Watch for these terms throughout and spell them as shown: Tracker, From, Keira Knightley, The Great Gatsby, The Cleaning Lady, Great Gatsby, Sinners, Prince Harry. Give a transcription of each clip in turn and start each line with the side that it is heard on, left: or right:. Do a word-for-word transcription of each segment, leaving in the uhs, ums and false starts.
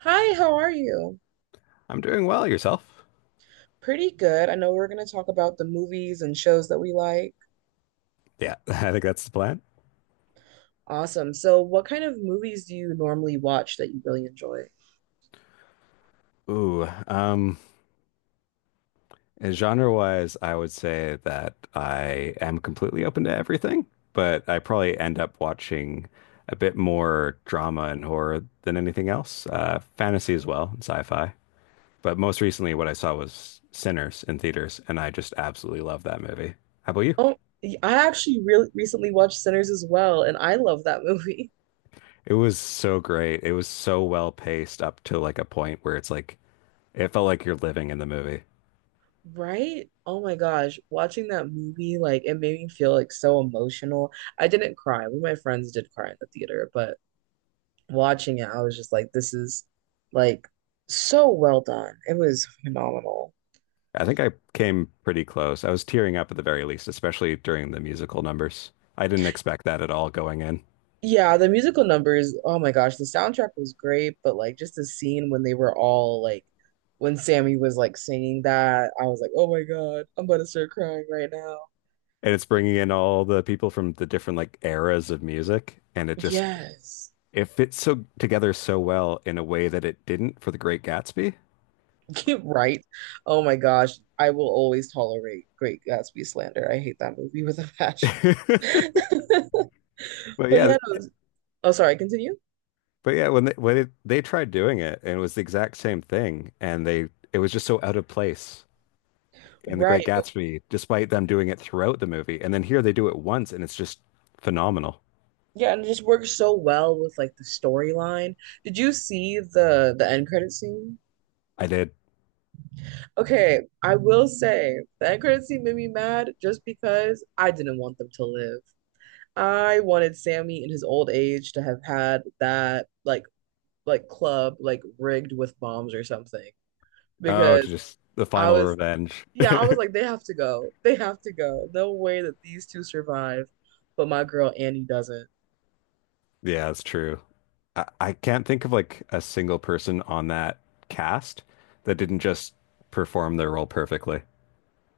right: Hi, how are you?
left: I'm doing well, yourself?
right: Pretty good. I know we're going to talk about the movies and shows that we like.
left: Yeah, I think that's the plan.
right: Awesome. So, what kind of movies do you normally watch that you really enjoy?
left: Ooh, um, genre-wise, I would say that I am completely open to everything, but I probably end up watching a bit more drama and horror than anything else. Uh, fantasy as well, and sci-fi. But most recently, what I saw was Sinners in theaters, and I just absolutely love that movie. How about you?
right: Oh, I actually really recently watched Sinners as well, and I love that movie.
left: It was so great. It was so well paced up to like a point where it's like it felt like you're living in the movie.
right: Right? Oh my gosh, watching that movie, like it made me feel like so emotional. I didn't cry. One of my friends did cry in the theater, but watching it, I was just like, this is like so well done. It was phenomenal.
left: I think I came pretty close. I was tearing up at the very least, especially during the musical numbers. I didn't expect that at all going in.
right: Yeah, the musical numbers, oh my gosh, the soundtrack was great, but like just the scene when they were all like when Sammy was like singing that, I was like, "Oh my God, I'm about to start crying right now."
left: And it's bringing in all the people from the different like eras of music, and it just
right: Yes.
left: it fits so together so well in a way that it didn't for The Great Gatsby.
right: Right. Oh my gosh, I will always tolerate Great Gatsby slander. I hate that movie with a passion.
left: But
right: But
left: yeah,
right: yeah, no,
left: th-
right: oh sorry, continue.
left: but yeah, when they when it, they tried doing it, and it was the exact same thing, and they it was just so out of place in The Great
right: Right. But
left: Gatsby, despite them doing it throughout the movie. And then here they do it once, and it's just phenomenal.
right: yeah, and it just works so well with like the storyline. Did you see the the end credit scene?
left: I did.
right: Okay, I will say that credit scene made me mad just because I didn't want them to live. I wanted Sammy in his old age to have had that like like club like rigged with bombs or something
left: Oh, to
right: because
left: just the
right: I
left: final
right: was
left: revenge.
right: yeah, I was like they have to go. They have to go. No way that these two survive, but my girl Annie doesn't.
left: Yeah, that's true. I, I can't think of like a single person on that cast that didn't just perform their role perfectly.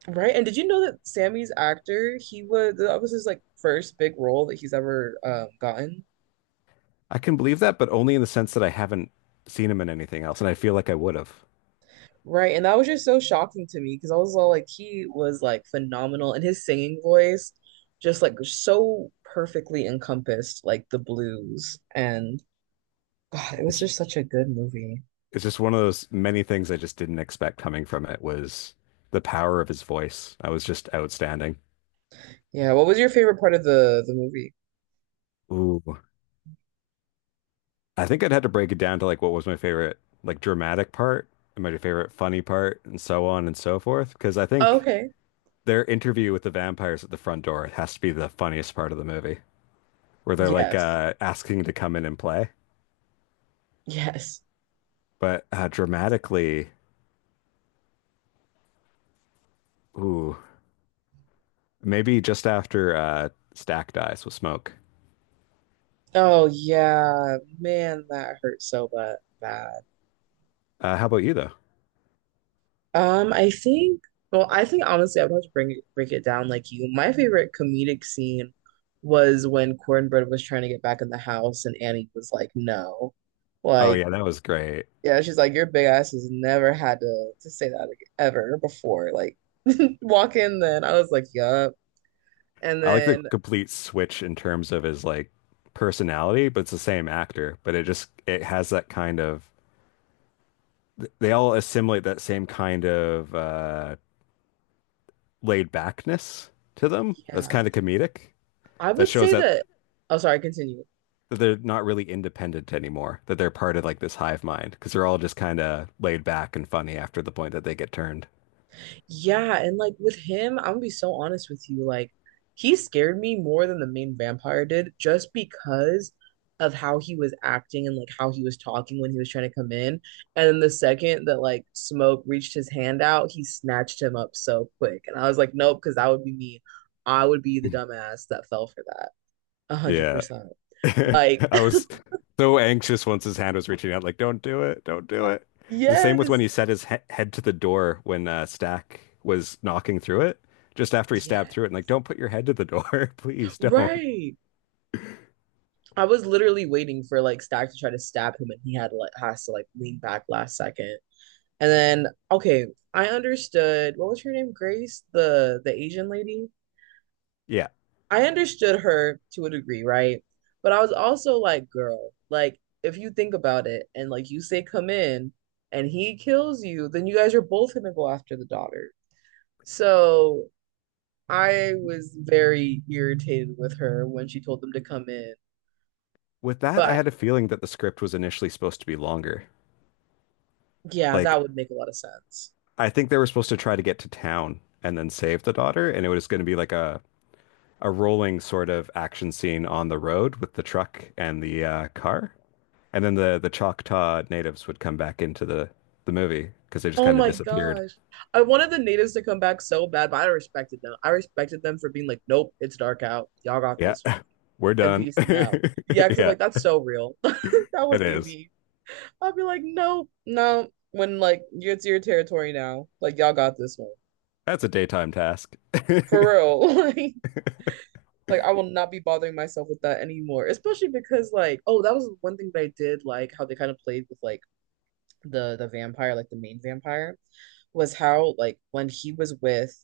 right: Right? And did you know that Sammy's actor, he was that was his like first big role that he's ever um gotten?
left: I can believe that, but only in the sense that I haven't seen him in anything else, and I feel like I would have.
right: Right. And that was just so shocking to me because I was all like, he was like phenomenal and his singing voice just like so perfectly encompassed like the blues. And God, it was
left: It's
right: just such a good movie.
left: it's just one of those many things I just didn't expect coming from it was the power of his voice. I was just outstanding.
right: Yeah. What was your favorite part of the the movie?
left: Ooh. I think I'd had to break it down to like what was my favorite like dramatic part and my favorite funny part and so on and so forth. Because I
right: Oh,
left: think
right: okay.
left: their interview with the vampires at the front door has to be the funniest part of the movie, where they're like
right: Yes.
left: uh, asking to come in and play.
right: Yes.
left: But uh, dramatically, ooh, maybe just after uh, Stack dies with Smoke.
right: Oh yeah. Man, that hurt so bad. Bad.
left: Uh, how about you though?
right: Um, I think, well, I think honestly, I would have to bring it, break it down like you. My favorite comedic scene was when Cornbread was trying to get back in the house and Annie was like, no.
left: Oh
right: Like,
left: yeah, that was great.
right: yeah, she's like, your big ass has never had to, to say that ag- ever before. Like, walk in then. I was like, yup. And
left: I like the
right: then,
left: complete switch in terms of his like personality, but it's the same actor. But it just it has that kind of they all assimilate that same kind of uh, laid backness to them. That's
right: yeah,
left: kind of comedic.
right: I
left: That
right: would
left: shows
right: say
left: that
right: that, oh, sorry, continue.
left: that they're not really independent anymore, that they're part of like this hive mind because they're all just kind of laid back and funny after the point that they get turned.
right: Yeah, and like with him, I'm gonna be so honest with you. Like, he scared me more than the main vampire did just because of how he was acting and like how he was talking when he was trying to come in. And then the second that like Smoke reached his hand out, he snatched him up so quick. And I was like, nope, because that would be me. I would be the dumbass that fell for that. A hundred
left: Yeah.
right: percent.
left: I
right: Like,
left: was so anxious once his hand was reaching out, like, don't do it, don't do it. The same with when
right: yes,
left: he set his he head to the door when uh, Stack was knocking through it, just after he stabbed
right: yeah,
left: through it, and like, don't put your head to the door, please don't.
right: right. I was literally waiting for like Stack to try to stab him, and he had to like has to like lean back last second. And then, okay, I understood what was her name? Grace, the the Asian lady.
left: Yeah.
right: I understood her to a degree, right? But I was also like, girl, like if you think about it and like you say come in and he kills you, then you guys are both gonna go after the daughter. So I was very irritated with her when she told them to come in.
left: With that, I
right: But
left: had a feeling that the script was initially supposed to be longer.
right: yeah, that
left: Like,
right: would make a lot of sense.
left: I think they were supposed to try to get to town and then save the daughter, and it was going to be like a a rolling sort of action scene on the road with the truck and the uh, car, and then the the Choctaw natives would come back into the the movie because they just
right: Oh
left: kind of
right: my
left: disappeared.
right: gosh. I wanted the natives to come back so bad, but I respected them. I respected them for being like, nope, it's dark out. Y'all got
left: Yeah,
right: this one.
left: we're
right: And
left: done.
right: peacing out. Yeah, because I'm
left: Yeah,
right: like, that's so real. That
left: it
right: would be
left: is.
right: me. I'd be like, nope, no. When like it's your territory now, like y'all got this one.
left: That's a daytime task.
right: For real. Like, like I will not be bothering myself with that anymore. Especially because like, oh, that was one thing that I did like how they kind of played with like the the vampire, like the main vampire, was how like when he was with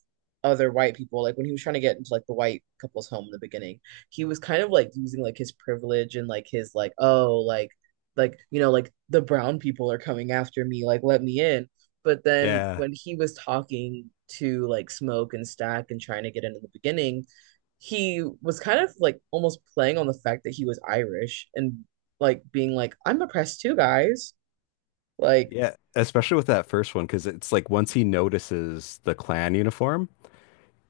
right: other white people, like when he was trying to get into like the white couple's home in the beginning, he was kind of like using like his privilege and like his like, oh, like like you know, like the brown people are coming after me, like let me in. But then
left: Yeah.
right: when he was talking to like Smoke and Stack and trying to get in in the beginning, he was kind of like almost playing on the fact that he was Irish and like being like, I'm oppressed too, guys, like.
left: Yeah, especially with that first one, because it's like once he notices the clan uniform,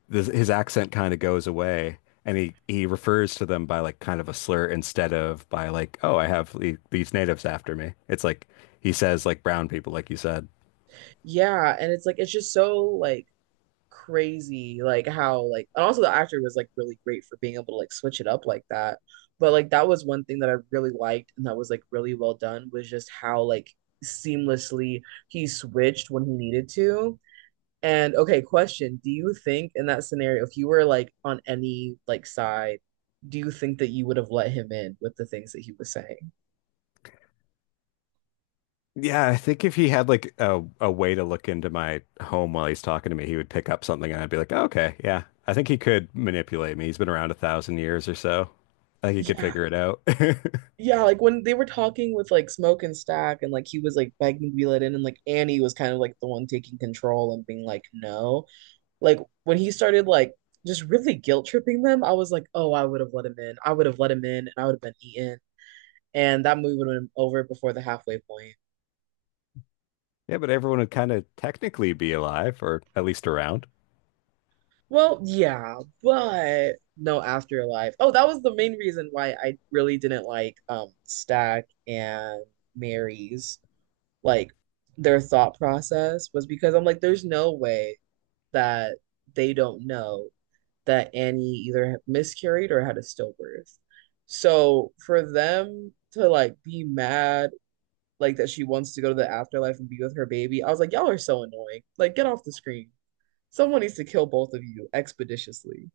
left: this, his accent kind of goes away and he, he refers to them by like kind of a slur instead of by like, oh, I have the- these natives after me. It's like he says like brown people, like you said.
right: Yeah, and it's like it's just so like crazy, like how like and also the actor was like really great for being able to like switch it up like that. But like that was one thing that I really liked and that was like really well done was just how like seamlessly he switched when he needed to. And okay, question, do you think in that scenario if you were like on any like side, do you think that you would have let him in with the things that he was saying?
left: Yeah, I think if he had like a, a way to look into my home while he's talking to me, he would pick up something and I'd be like, oh, okay, yeah. I think he could manipulate me. He's been around a thousand years or so. I think he could
right: Yeah,
left: figure it out.
right: yeah, like when they were talking with like Smoke and Stack, and like he was like begging to be let in, and like Annie was kind of like the one taking control and being like, no. Like when he started like just really guilt tripping them, I was like, oh, I would have let him in. I would have let him in, and I would have been eaten, and that movie would have been over before the halfway point.
left: Yeah, but everyone would kind of technically be alive or at least around.
right: Well, yeah, but no afterlife. Oh, that was the main reason why I really didn't like um Stack and Mary's like their thought process was because I'm like, there's no way that they don't know that Annie either miscarried or had a stillbirth. So for them to like be mad, like that she wants to go to the afterlife and be with her baby, I was like, y'all are so annoying. Like, get off the screen. Someone needs to kill both of you expeditiously.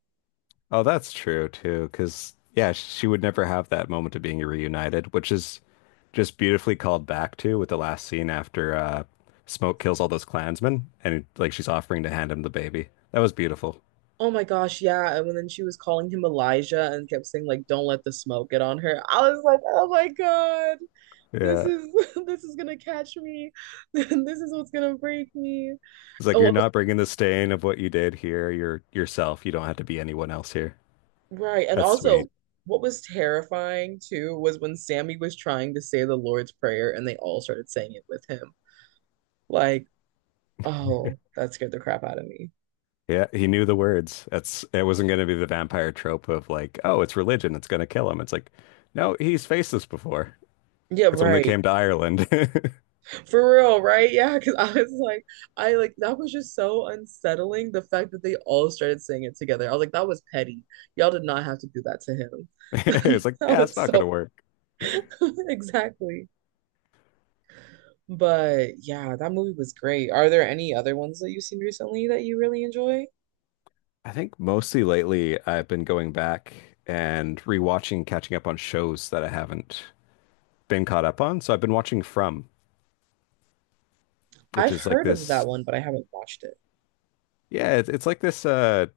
left: Oh, that's true too, because yeah, she would never have that moment of being reunited, which is just beautifully called back to with the last scene after uh, Smoke kills all those Klansmen, and like she's offering to hand him the baby. That was beautiful.
right: Oh my gosh, yeah. And then she was calling him Elijah and kept saying, like, don't let the smoke get on her. I was like, oh my God. This
left: Yeah,
right: is this is gonna catch me. This is what's gonna break me.
left: it's like
right: Oh,
left: you're
right: it was-
left: not bringing the stain of what you did here. You're yourself. You don't have to be anyone else here.
right: right. And
left: That's
right: also,
left: sweet.
right: what was terrifying too was when Sammy was trying to say the Lord's Prayer and they all started saying it with him. Like, oh, that scared the crap out of me.
left: Yeah, he knew the words. That's it wasn't going to be the vampire trope of like, oh, it's religion, it's going to kill him. It's like, no, he's faced this before.
right: Yeah,
left: It's when they
right: right.
left: came to Ireland.
right: For real, right? Yeah, because I was like, I like that was just so unsettling. The fact that they all started saying it together. I was like, that was petty. Y'all did not have to do that to him.
left: It's like,
right: That
left: yeah, it's
right: was
left: not going to
right: so
left: work.
right: exactly. But yeah, that movie was great. Are there any other ones that you've seen recently that you really enjoy?
left: I think mostly lately I've been going back and rewatching, catching up on shows that I haven't been caught up on. So I've been watching From, which
right: I've
left: is like
right: heard of that
left: this,
right: one, but I haven't watched it.
left: yeah, it's, it's like this, uh,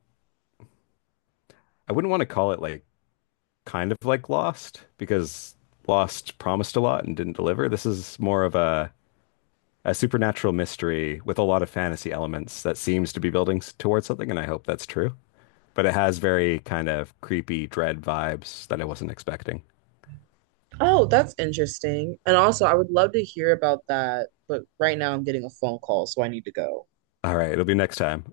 left: I wouldn't want to call it like kind of like Lost because Lost promised a lot and didn't deliver. This is more of a, a supernatural mystery with a lot of fantasy elements that seems to be building s- towards something, and I hope that's true. But it has very kind of creepy dread vibes that I wasn't expecting.
right: Oh, that's interesting. And also, I would love to hear about that, but right now I'm getting a phone call, so I need to go.
left: All right. It'll be next time.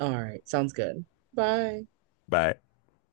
right: All right, sounds good. Bye.
left: Bye.